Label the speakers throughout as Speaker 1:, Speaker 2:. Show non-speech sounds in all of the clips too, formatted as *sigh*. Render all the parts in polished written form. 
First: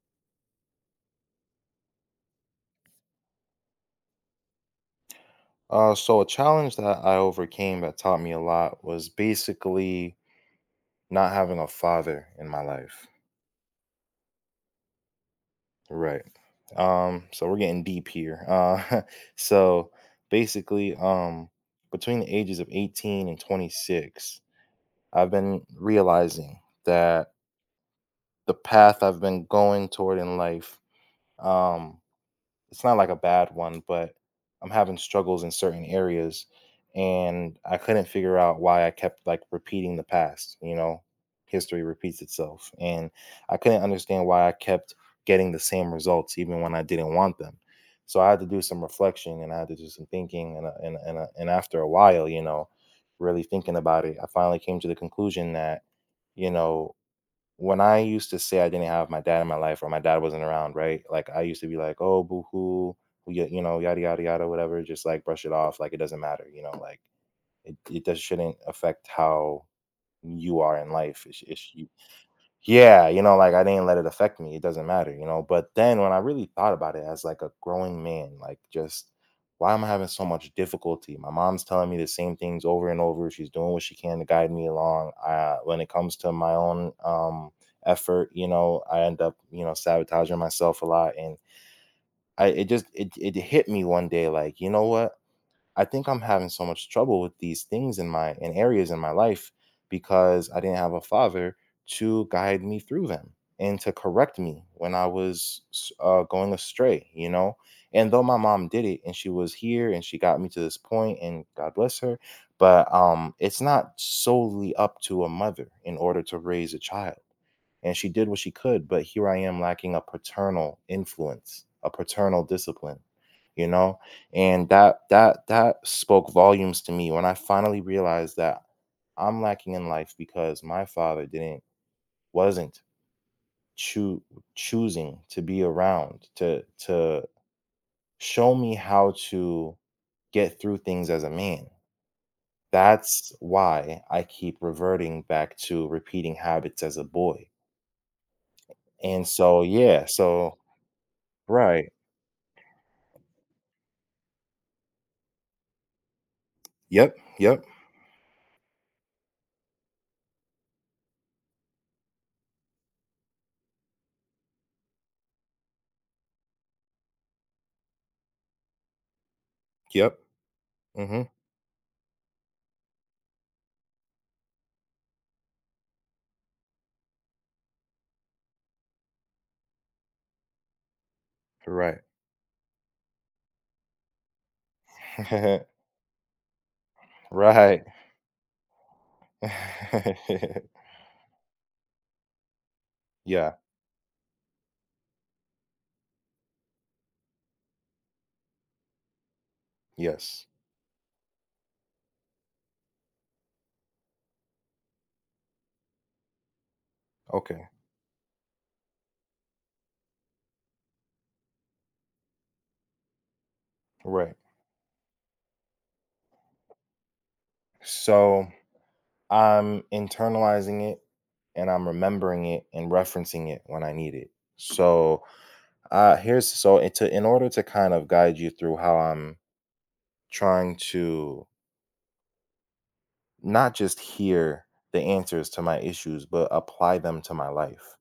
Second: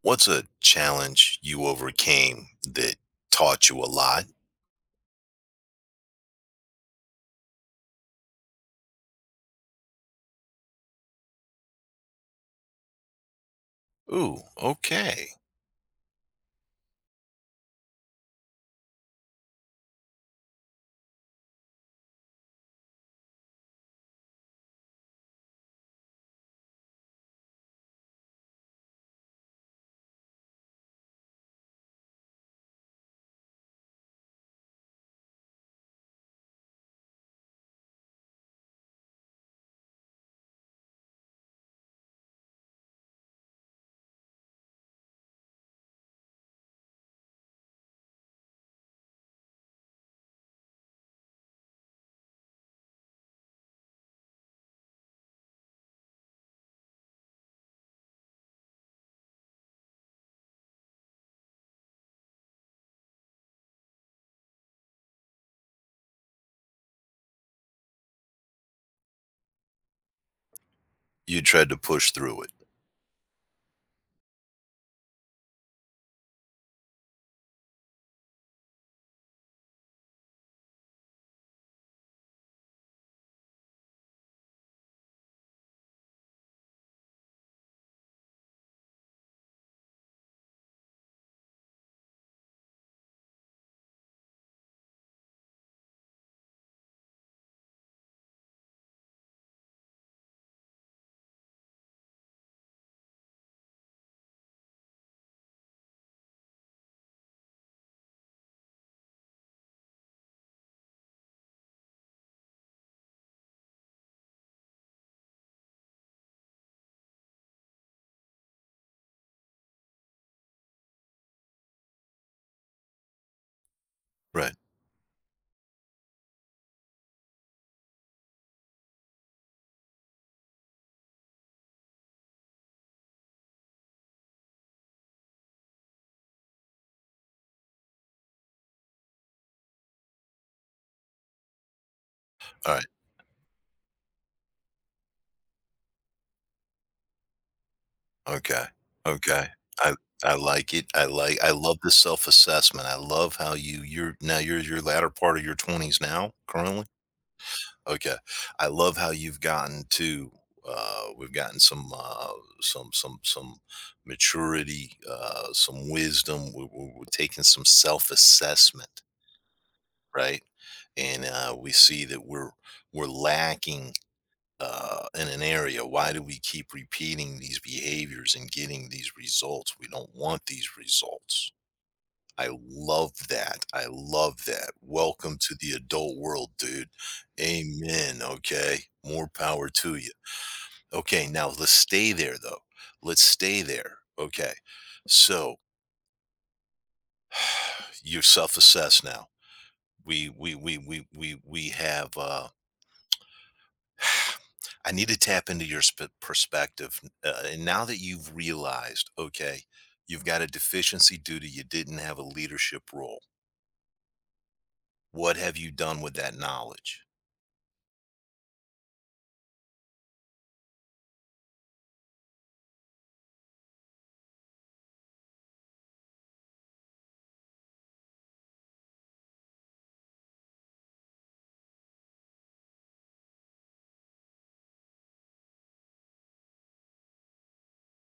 Speaker 1: What's a challenge you overcame that taught you a lot?
Speaker 2: So a challenge that I overcame that taught me a lot was basically not having a father in my life.
Speaker 1: Ooh, okay.
Speaker 2: Right. So we're getting deep here. *laughs* So basically, between the ages of 18 and 26, I've been realizing that the path I've been going toward in life, um, it's not like a bad one, but I'm having struggles in certain areas and I couldn't figure out why I kept like repeating the past. History repeats itself and I couldn't understand why I kept getting the same results even when I didn't want them. So I had to do some reflection and I had to do some thinking and after a while, you know, really thinking about it, I finally came to the conclusion that you know, when I used to say I didn't have my dad in my life or my dad wasn't around, right? Like I used to be like, oh, boohoo, yada yada yada, whatever. Just like brush it off, like it doesn't matter, you know. Like it just shouldn't affect how you are in life.
Speaker 1: You
Speaker 2: It's,
Speaker 1: tried
Speaker 2: it's
Speaker 1: to push through it.
Speaker 2: yeah, you know, like I didn't let it affect me. It doesn't matter, you know. But then when I really thought about it as like a growing man, like just why am I having so much difficulty? My mom's telling me the same things over and over. She's doing what she can to guide me along. When it comes to my own effort, you know, I end up, you know, sabotaging myself a lot. And I, it just, it hit me 1 day, like, you know what? I think I'm having so much trouble with these things in my in areas in my life because I didn't have a father to guide me through them and to correct me when I was going astray, you know. And though my mom did it and she was here and she got me to this point and God bless her, but it's not solely up to a mother in order to raise a child, and she did what she could, but here I am lacking a paternal influence, a paternal discipline, you know.
Speaker 1: Right.
Speaker 2: And that spoke volumes to me when I finally realized that I'm lacking in life because my father didn't wasn't choo- choosing to be around to show me how to get through things as a man.
Speaker 1: All right.
Speaker 2: That's why I keep reverting back to repeating habits as a boy.
Speaker 1: Okay.
Speaker 2: and
Speaker 1: Okay.
Speaker 2: so
Speaker 1: I
Speaker 2: yeah
Speaker 1: I
Speaker 2: so
Speaker 1: like it. I love the
Speaker 2: Right.
Speaker 1: self-assessment. I love how you you're now you're your latter part of your 20s now currently.
Speaker 2: Yep, yep,
Speaker 1: Okay. I love how you've gotten to we've gotten some some some some maturity, some wisdom. We're taking some self-assessment,
Speaker 2: yep.
Speaker 1: right? And
Speaker 2: Mm.
Speaker 1: we see that we're lacking, in an area. Why do we keep repeating these behaviors and getting these results? We don't want these results.
Speaker 2: Mhm. Right.
Speaker 1: I love that. I love that. Welcome to the
Speaker 2: *laughs*
Speaker 1: adult world, dude.
Speaker 2: Right.
Speaker 1: Amen. Okay. More power to you.
Speaker 2: *laughs*
Speaker 1: Okay. Now let's stay there, though. Let's
Speaker 2: Yeah,
Speaker 1: stay there. Okay. So *sighs* you self assess now. We,
Speaker 2: yes.
Speaker 1: we, we, we, we, we have, *sighs* I need to tap into your perspective. And
Speaker 2: Okay,
Speaker 1: now that you've realized, okay, you've got a deficiency due to you didn't have a leadership role,
Speaker 2: right.
Speaker 1: what have you done with that knowledge?
Speaker 2: So, I'm internalizing it, and I'm remembering it and referencing it when I need it. So, here's so it to in order to kind of guide you through how I'm trying to not just hear the answers to my issues, but apply them to my life.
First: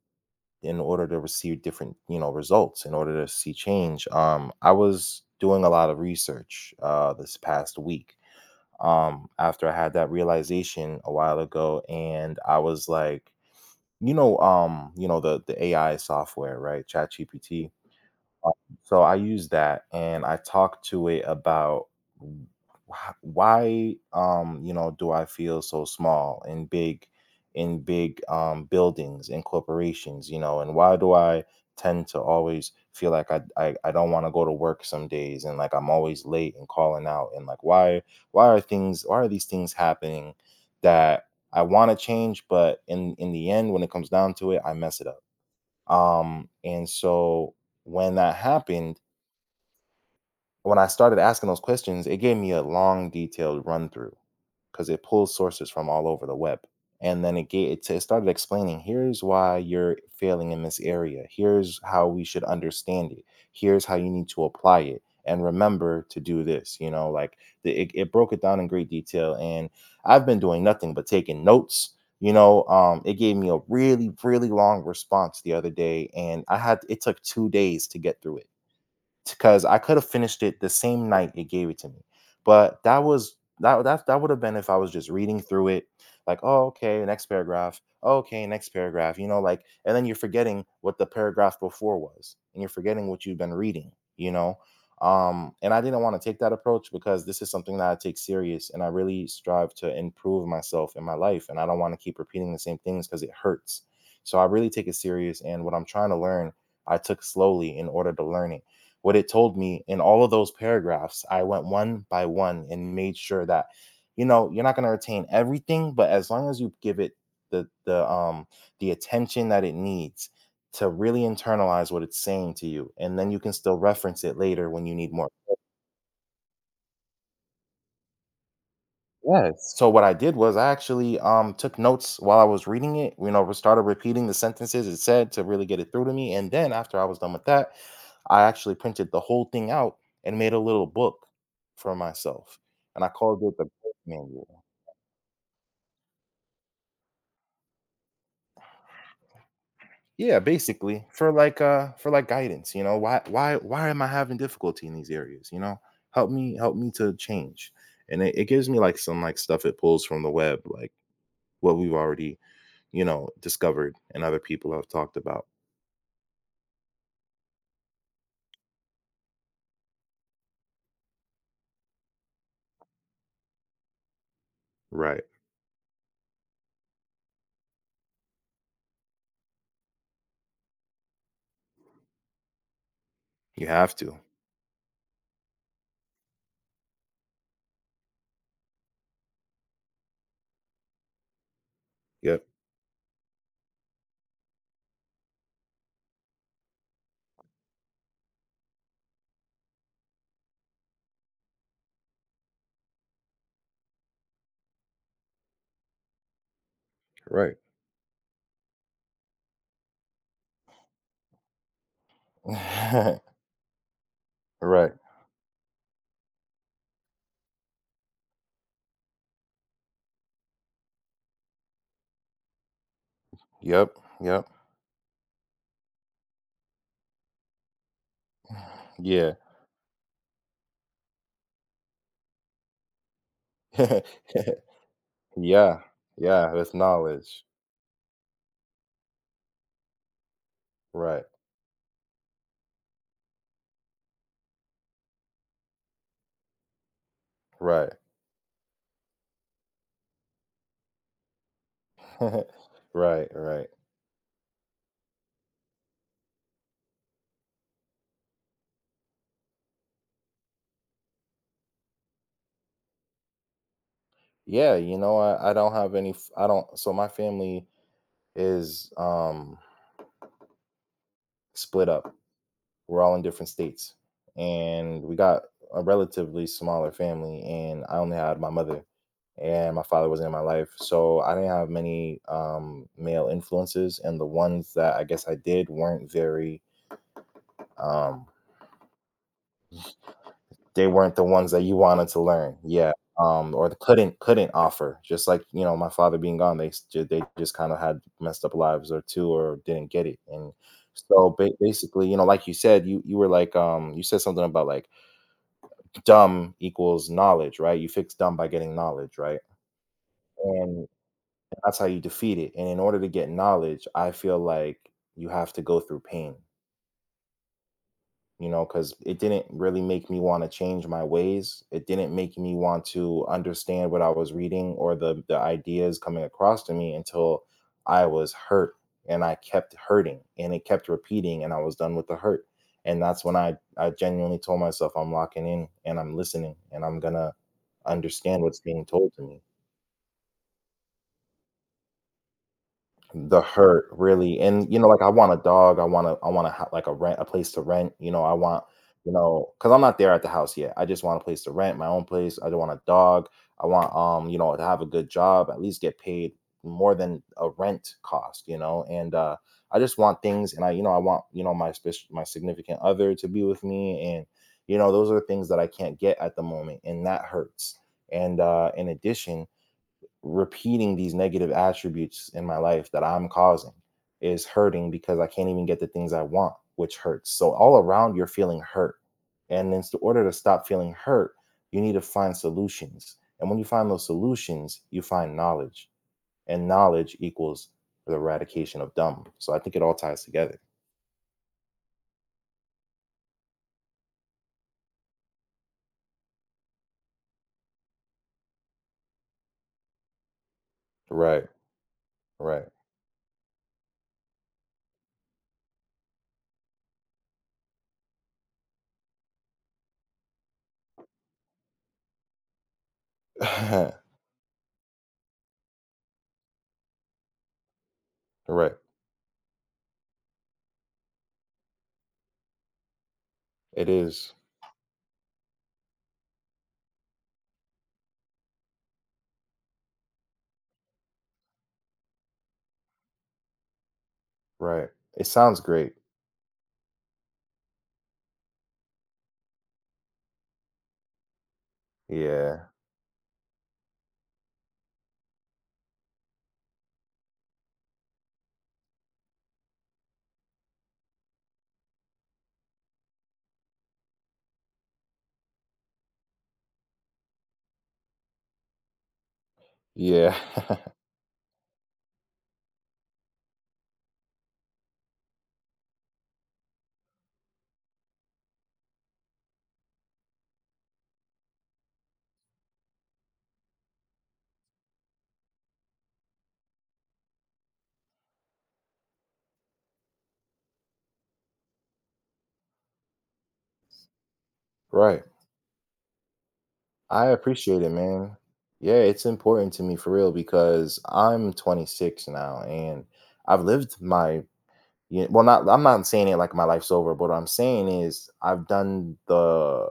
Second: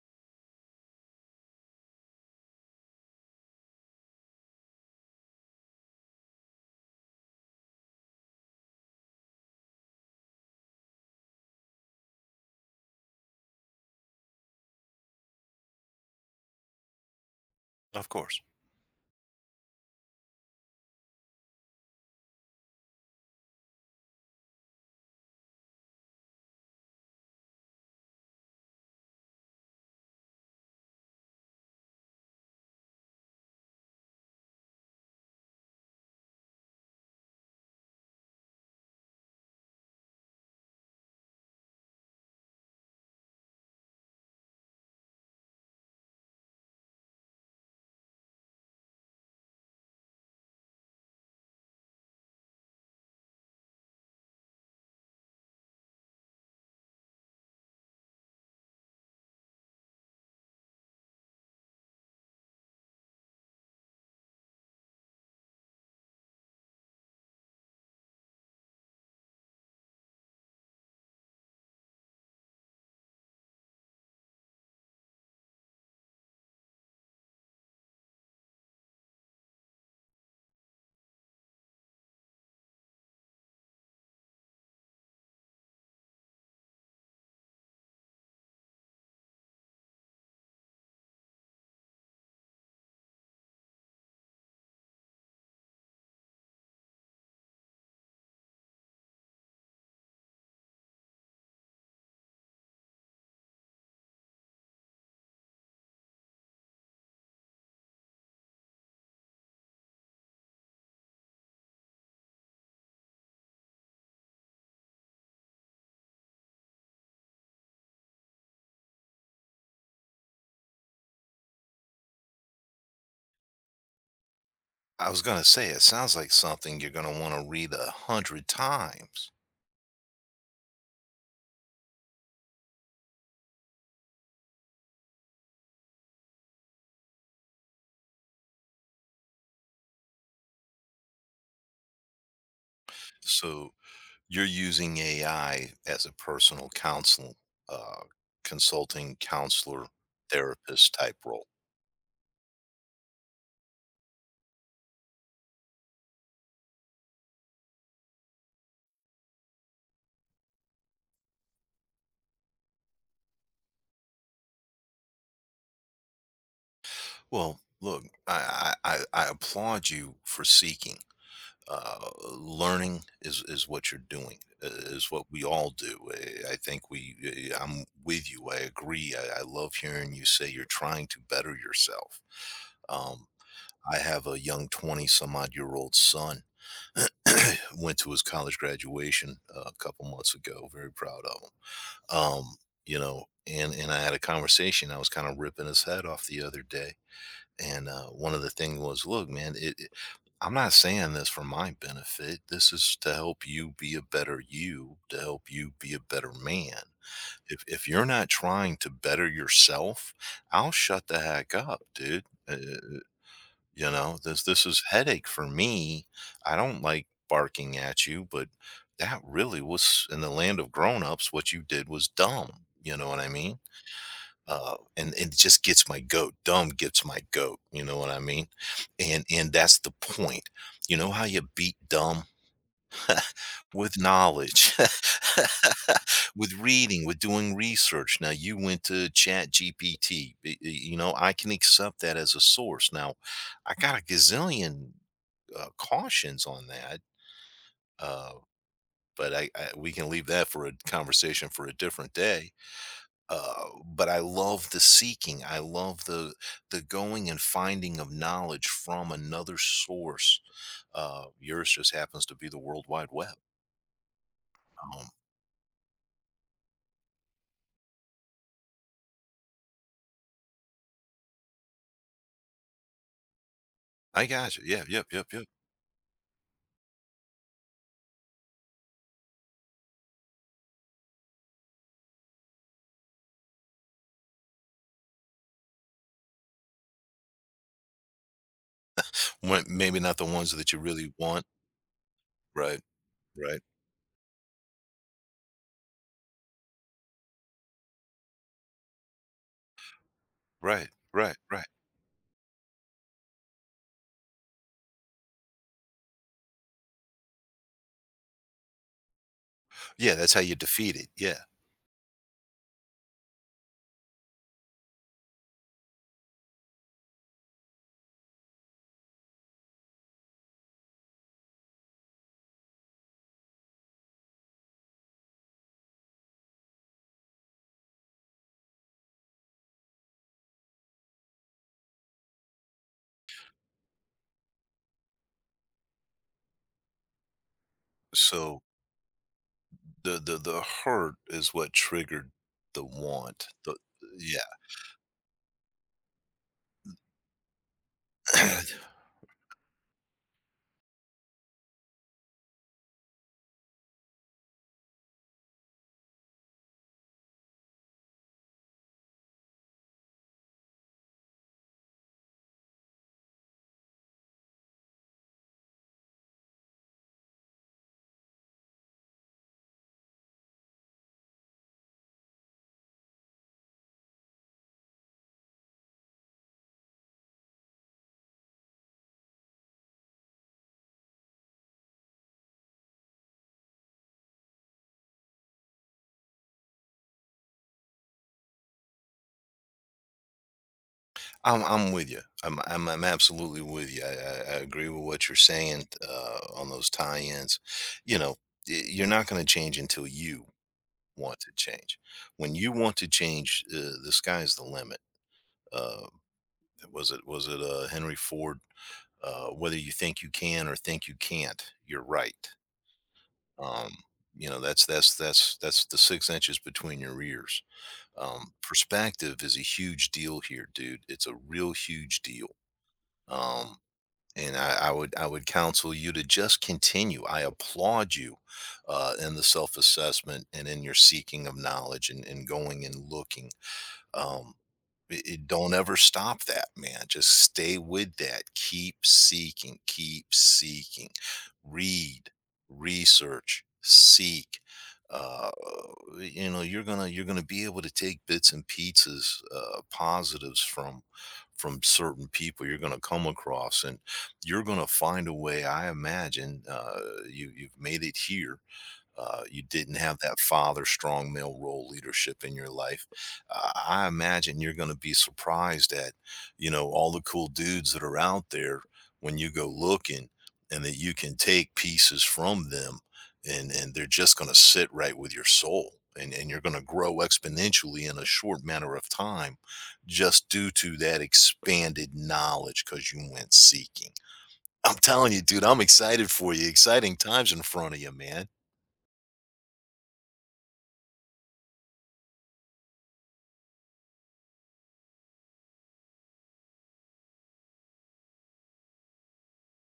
Speaker 2: In order to receive different, you know, results, in order to see change, I was doing a lot of research this past week, after I had that realization a while ago, and I was like, you know, you know, the AI software, right? ChatGPT.
Speaker 1: Of course.
Speaker 2: Um, so I use that and I talk to it about w- why, you know, do I feel so small in big buildings in corporations, you know, and why do I tend to always feel like I don't want to go to work some days, and like I'm always late and calling out, and like why are these things happening that I want to change, but in the end when it comes down to it I mess it up. And so when that happened, when I started asking those questions, it gave me a long, detailed run through because it pulls sources from all over the web. And then it, gave, it started explaining here's why you're failing in this area. Here's how we should understand it. Here's how you need to apply it. And remember to do this. You know, like it broke it down in great detail. And I've been doing nothing but taking notes. You know, it gave me a really, really long response the other day. And it took 2 days to get through it because I could have finished it the same night it gave it to me. But that was that that that would have been if I was just reading through it, like, oh, okay, next paragraph, oh, okay, next paragraph, you know, like, and then you're forgetting what the paragraph before was, and you're forgetting what you've been reading, you know. And I didn't want to take that approach because this is something that I take serious and I really strive to improve myself in my life, and I don't want to keep repeating the same things because it hurts. So I really take it serious, and what I'm trying to learn, I took slowly in order to learn it, what it told me in all of those paragraphs. I went one by one and made sure that, you know, you're not going to retain everything, but as long as you give it the the um the attention that it needs to really internalize what it's saying to you, and then you can still reference it later when you
Speaker 1: I
Speaker 2: need
Speaker 1: was
Speaker 2: more.
Speaker 1: going to say, it sounds like something you're going to want to read a hundred times.
Speaker 2: Yes. So what I did was I actually took notes while I was reading it. You know, we started repeating the sentences it said to really get it through to me. And then after I was done with that, I actually printed the whole thing out and made a little book for myself. And I called it the
Speaker 1: So
Speaker 2: book
Speaker 1: you're
Speaker 2: manual.
Speaker 1: using AI as a personal counsel, uh, consulting counselor,
Speaker 2: Yeah,
Speaker 1: therapist
Speaker 2: basically
Speaker 1: type role.
Speaker 2: for like guidance. You know, why am I having difficulty in these areas? You know, help me to change. And it gives me like some like stuff it pulls from the web, like what we've already, you know, discovered and other people have talked about.
Speaker 1: Well, look, I applaud you for seeking. uh, learning is what you're doing, is
Speaker 2: Right.
Speaker 1: what we all do. I think we I'm with you, I agree. I love hearing you say you're trying to better yourself. um,
Speaker 2: You have
Speaker 1: I
Speaker 2: to.
Speaker 1: have a young 20 some odd year old son. *coughs* *clears throat* Went to his college graduation a couple months ago, very proud of him. um,
Speaker 2: Yep.
Speaker 1: you know, and I had a conversation. I was kind of ripping his head off the other day, and one of the things was, look, man, I'm not saying this for my benefit. This is to help you be a better you, to help you be a better man.
Speaker 2: Right.
Speaker 1: If you're not trying to better yourself, I'll shut the heck up, dude.
Speaker 2: *laughs*
Speaker 1: You know, this is
Speaker 2: Right.
Speaker 1: headache for me. I don't like barking at you, but that really was in the land of grown ups. What you did was dumb. You know what I mean?
Speaker 2: Yep. Yep.
Speaker 1: And it just gets my goat. Dumb gets my goat. You know what I mean?
Speaker 2: Yeah.
Speaker 1: And that's the point. You know how you beat dumb? With knowledge,
Speaker 2: *laughs* Yeah.
Speaker 1: *laughs*
Speaker 2: Yeah.
Speaker 1: with
Speaker 2: That's
Speaker 1: reading, with
Speaker 2: knowledge.
Speaker 1: doing research. Now you went to Chat GPT. You know
Speaker 2: Right.
Speaker 1: I can accept that as a source. Now I got a gazillion, cautions on that.
Speaker 2: Right.
Speaker 1: Uh, but I we can leave that for a conversation for a different
Speaker 2: *laughs*
Speaker 1: day.
Speaker 2: Right.
Speaker 1: uh,
Speaker 2: Right.
Speaker 1: but I love the seeking. I love the going and finding of knowledge from another source. Yours just happens to be the World Wide Web.
Speaker 2: Yeah. You
Speaker 1: Um,
Speaker 2: know, I don't have any, f- I don't, so my family is split up. We're all in different states,
Speaker 1: I got you. Yeah,
Speaker 2: and
Speaker 1: yep,
Speaker 2: we
Speaker 1: yep,
Speaker 2: got
Speaker 1: yep.
Speaker 2: a relatively smaller family, and I only had my mother, and my father wasn't in my life, so I didn't have many, male influences, and the ones that I guess I did weren't very, um,
Speaker 1: When, maybe not the ones that you
Speaker 2: they
Speaker 1: really
Speaker 2: weren't the
Speaker 1: want.
Speaker 2: ones that you wanted to learn,
Speaker 1: Right,
Speaker 2: yeah,
Speaker 1: right,
Speaker 2: or the couldn't offer, just like, you know, my father being gone, they they just kind of had messed up lives or two or didn't get it. And
Speaker 1: right,
Speaker 2: so,
Speaker 1: right, right.
Speaker 2: basically, you know, like you said, you were like, you said something about like dumb equals knowledge, right? You fix dumb by getting knowledge, right?
Speaker 1: Yeah, that's how you
Speaker 2: And
Speaker 1: defeat it. Yeah.
Speaker 2: that's how you defeat it. And in order to get knowledge, I feel like you have to go through pain. You know, because it didn't really make me want to change my ways. It didn't make me want to understand what I was reading or the ideas coming across to me until I was hurt, and I kept hurting and it kept repeating and I was done with the hurt. And that's when I genuinely told myself I'm locking in and I'm listening and I'm going to understand what's
Speaker 1: So
Speaker 2: being told to me.
Speaker 1: the hurt is what triggered the
Speaker 2: The
Speaker 1: want. The
Speaker 2: hurt, really, and, you know, like, I want to. I want to, ho like, a rent a place to rent, you know, I
Speaker 1: yeah.
Speaker 2: want,
Speaker 1: *clears throat*
Speaker 2: you know, because 'cause I'm not there at the house yet, I just want a place to rent, my own place, I don't want a dog, I want, you know, to have a good job, at least get paid more than a rent cost, you know, and, I just want things, and I want, you know, my spec my significant other to be with me, and, you know, those are things that I can't get at the moment, and that hurts, and, in addition, repeating these negative attributes in my life that I'm causing is hurting because I can't even get the things I want, which hurts. So all around you're feeling hurt. And in order to stop feeling hurt, you need to find solutions. And when you find those solutions, you find knowledge. And knowledge equals the eradication of dumb. So I think it all ties together.
Speaker 1: I'm with you. I'm absolutely with you. I agree with what you're saying, on those tie-ins. You know, you're not going to change until you want
Speaker 2: Right,
Speaker 1: to change. When
Speaker 2: right.
Speaker 1: you want to change, the sky's the limit. Uh, was it Henry Ford? Whether you think you can or think you can't, you're right. Um,
Speaker 2: *laughs*
Speaker 1: you know, that's the 6 inches between your ears.
Speaker 2: Right.
Speaker 1: Perspective is a huge deal here, dude. It's a real huge deal. Um,
Speaker 2: It is.
Speaker 1: and I would I would counsel you to just continue. I applaud you, in the self assessment and in your seeking of knowledge, and going and looking. Um,
Speaker 2: Right. It sounds
Speaker 1: don't
Speaker 2: great.
Speaker 1: ever stop that, man. Just stay with that. Keep seeking, keep seeking, read,
Speaker 2: Yeah.
Speaker 1: research, seek, uh you know. You're gonna, you're gonna be able to take bits and pieces, positives from certain people you're gonna come across, and you're gonna find a way, I imagine. You, you've made it here. You didn't have
Speaker 2: Yeah.
Speaker 1: that father,
Speaker 2: *laughs*
Speaker 1: strong male role leadership in your life. I imagine you're going to be surprised at, you know, all the cool dudes that are out there when you go looking, and that you can take pieces from them, and they're just going to sit right with your soul. And you're going to grow exponentially in a short matter of time, just due to that expanded knowledge because you went seeking. I'm
Speaker 2: Right.
Speaker 1: telling you, dude, I'm excited for you. Exciting
Speaker 2: I
Speaker 1: times in
Speaker 2: appreciate it,
Speaker 1: front of you,
Speaker 2: man.
Speaker 1: man.
Speaker 2: Yeah, it's important to me for real because I'm 26 now and I've lived my, yeah, well, not, I'm not saying it like my life's over, but what I'm saying is I've done the,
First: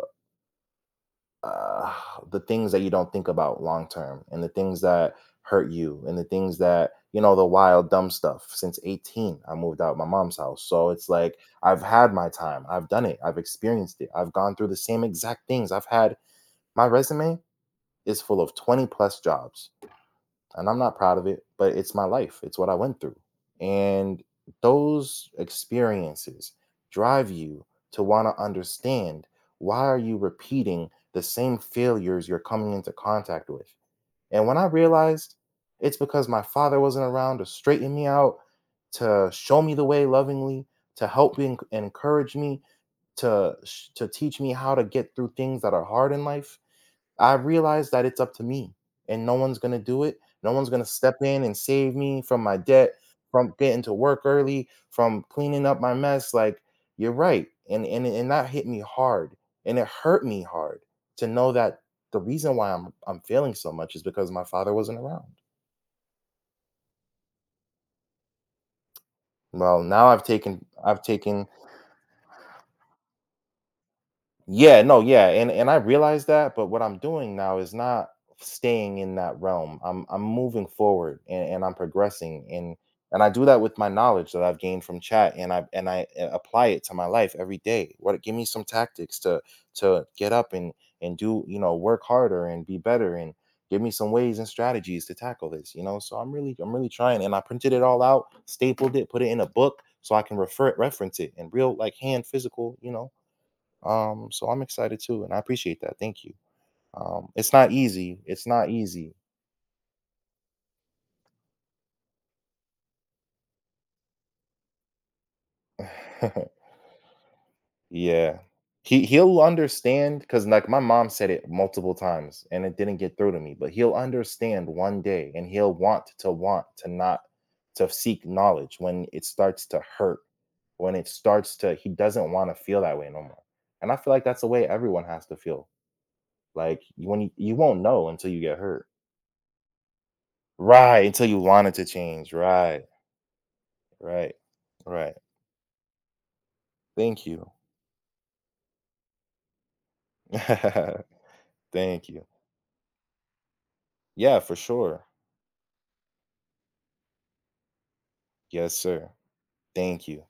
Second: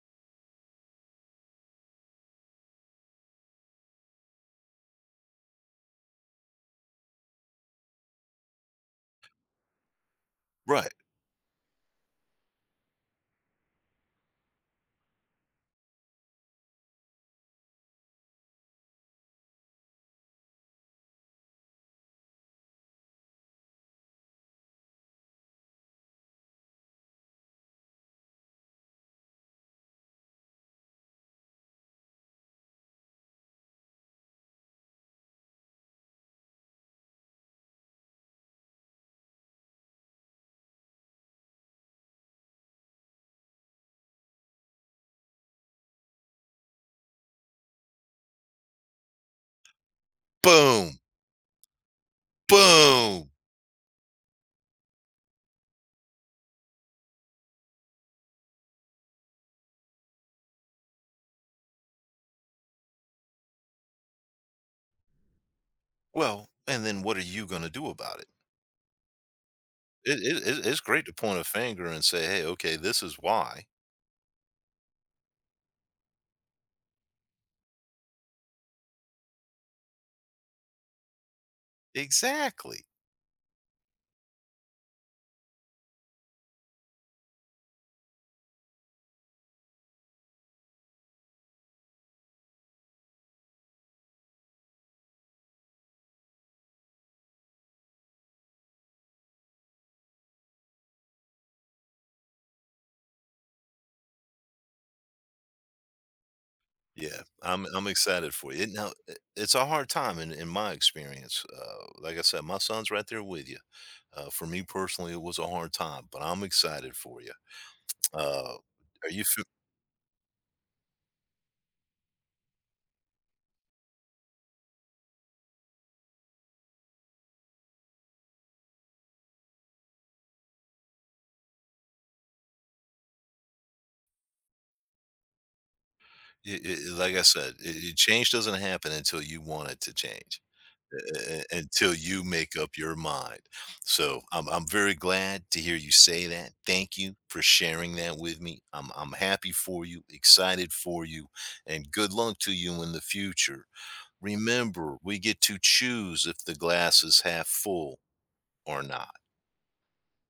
Speaker 2: uh, the things that you don't think about long term, and the things that hurt you, and the things that, you know, the wild dumb stuff. Since 18 I moved out of my mom's house, so
Speaker 1: Right.
Speaker 2: it's like I've had my time, I've done it, I've experienced it, I've gone through the same exact things. I've had my resume is full of 20 plus jobs. And I'm not proud of it, but it's my life. It's what I went through. And those experiences drive you to want to understand why are you repeating the same failures you're coming into contact with. And when I realized it's because my father wasn't around to straighten me out, to show me the way lovingly, to help me and encourage me, to to teach me how to get through things that are hard in life, I realize that it's up to me and no one's going to do it. No one's going to
Speaker 1: Boom.
Speaker 2: step in and save me from my debt,
Speaker 1: Boom.
Speaker 2: from getting to work early, from cleaning up my mess. Like, you're right. And that hit me hard. And it hurt me hard to know that the reason why I'm feeling so much is because my father wasn't around.
Speaker 1: Well, and then what are you going to do about it?
Speaker 2: Well, now
Speaker 1: It's
Speaker 2: I've
Speaker 1: great to point a
Speaker 2: taken.
Speaker 1: finger and say, hey, okay, this is why.
Speaker 2: Yeah, no, yeah, and I realize that, but what I'm doing now is not staying in that realm. I'm moving forward, and I'm progressing,
Speaker 1: Exactly.
Speaker 2: and I do that with my knowledge that I've gained from chat, and I apply it to my life every day. What Give me some tactics to get up and do, you know, work harder and be better, and give me some ways and strategies to tackle this, you know? So I'm really trying, and I printed it all out, stapled it, put it in a book so I can reference it in real, like, hand physical, you know. So I'm excited too, and I appreciate that. Thank you.
Speaker 1: Yeah,
Speaker 2: It's not
Speaker 1: I'm
Speaker 2: easy.
Speaker 1: excited
Speaker 2: It's
Speaker 1: for you.
Speaker 2: not
Speaker 1: Now,
Speaker 2: easy.
Speaker 1: it's a hard time in my experience. Like I said, my son's right there with you. For me personally, it was a hard time, but I'm
Speaker 2: *laughs*
Speaker 1: excited for you.
Speaker 2: Yeah.
Speaker 1: Uh,
Speaker 2: He
Speaker 1: are you
Speaker 2: he'll understand because like my mom said it multiple times and it didn't get through to me, but he'll understand one day and he'll want to not to seek knowledge when it starts to hurt, when it starts to, he doesn't want to feel that way no more. And I feel like that's the way everyone has to feel. Like,
Speaker 1: like
Speaker 2: when
Speaker 1: I
Speaker 2: you,
Speaker 1: said,
Speaker 2: you won't know
Speaker 1: change
Speaker 2: until you get
Speaker 1: doesn't
Speaker 2: hurt.
Speaker 1: happen until you want it to change,
Speaker 2: Right, until you want it to
Speaker 1: until you
Speaker 2: change.
Speaker 1: make up
Speaker 2: Right.
Speaker 1: your mind. So
Speaker 2: Right.
Speaker 1: I'm very
Speaker 2: Right.
Speaker 1: glad to hear you say that. Thank you
Speaker 2: Thank
Speaker 1: for
Speaker 2: you.
Speaker 1: sharing that with me. I'm happy for you, excited
Speaker 2: *laughs*
Speaker 1: for you, and
Speaker 2: Thank
Speaker 1: good
Speaker 2: you.
Speaker 1: luck to you in the future.
Speaker 2: Yeah, for
Speaker 1: Remember,
Speaker 2: sure.
Speaker 1: we get to choose if the glass is half full
Speaker 2: Yes,
Speaker 1: or
Speaker 2: sir.
Speaker 1: not.
Speaker 2: Thank you.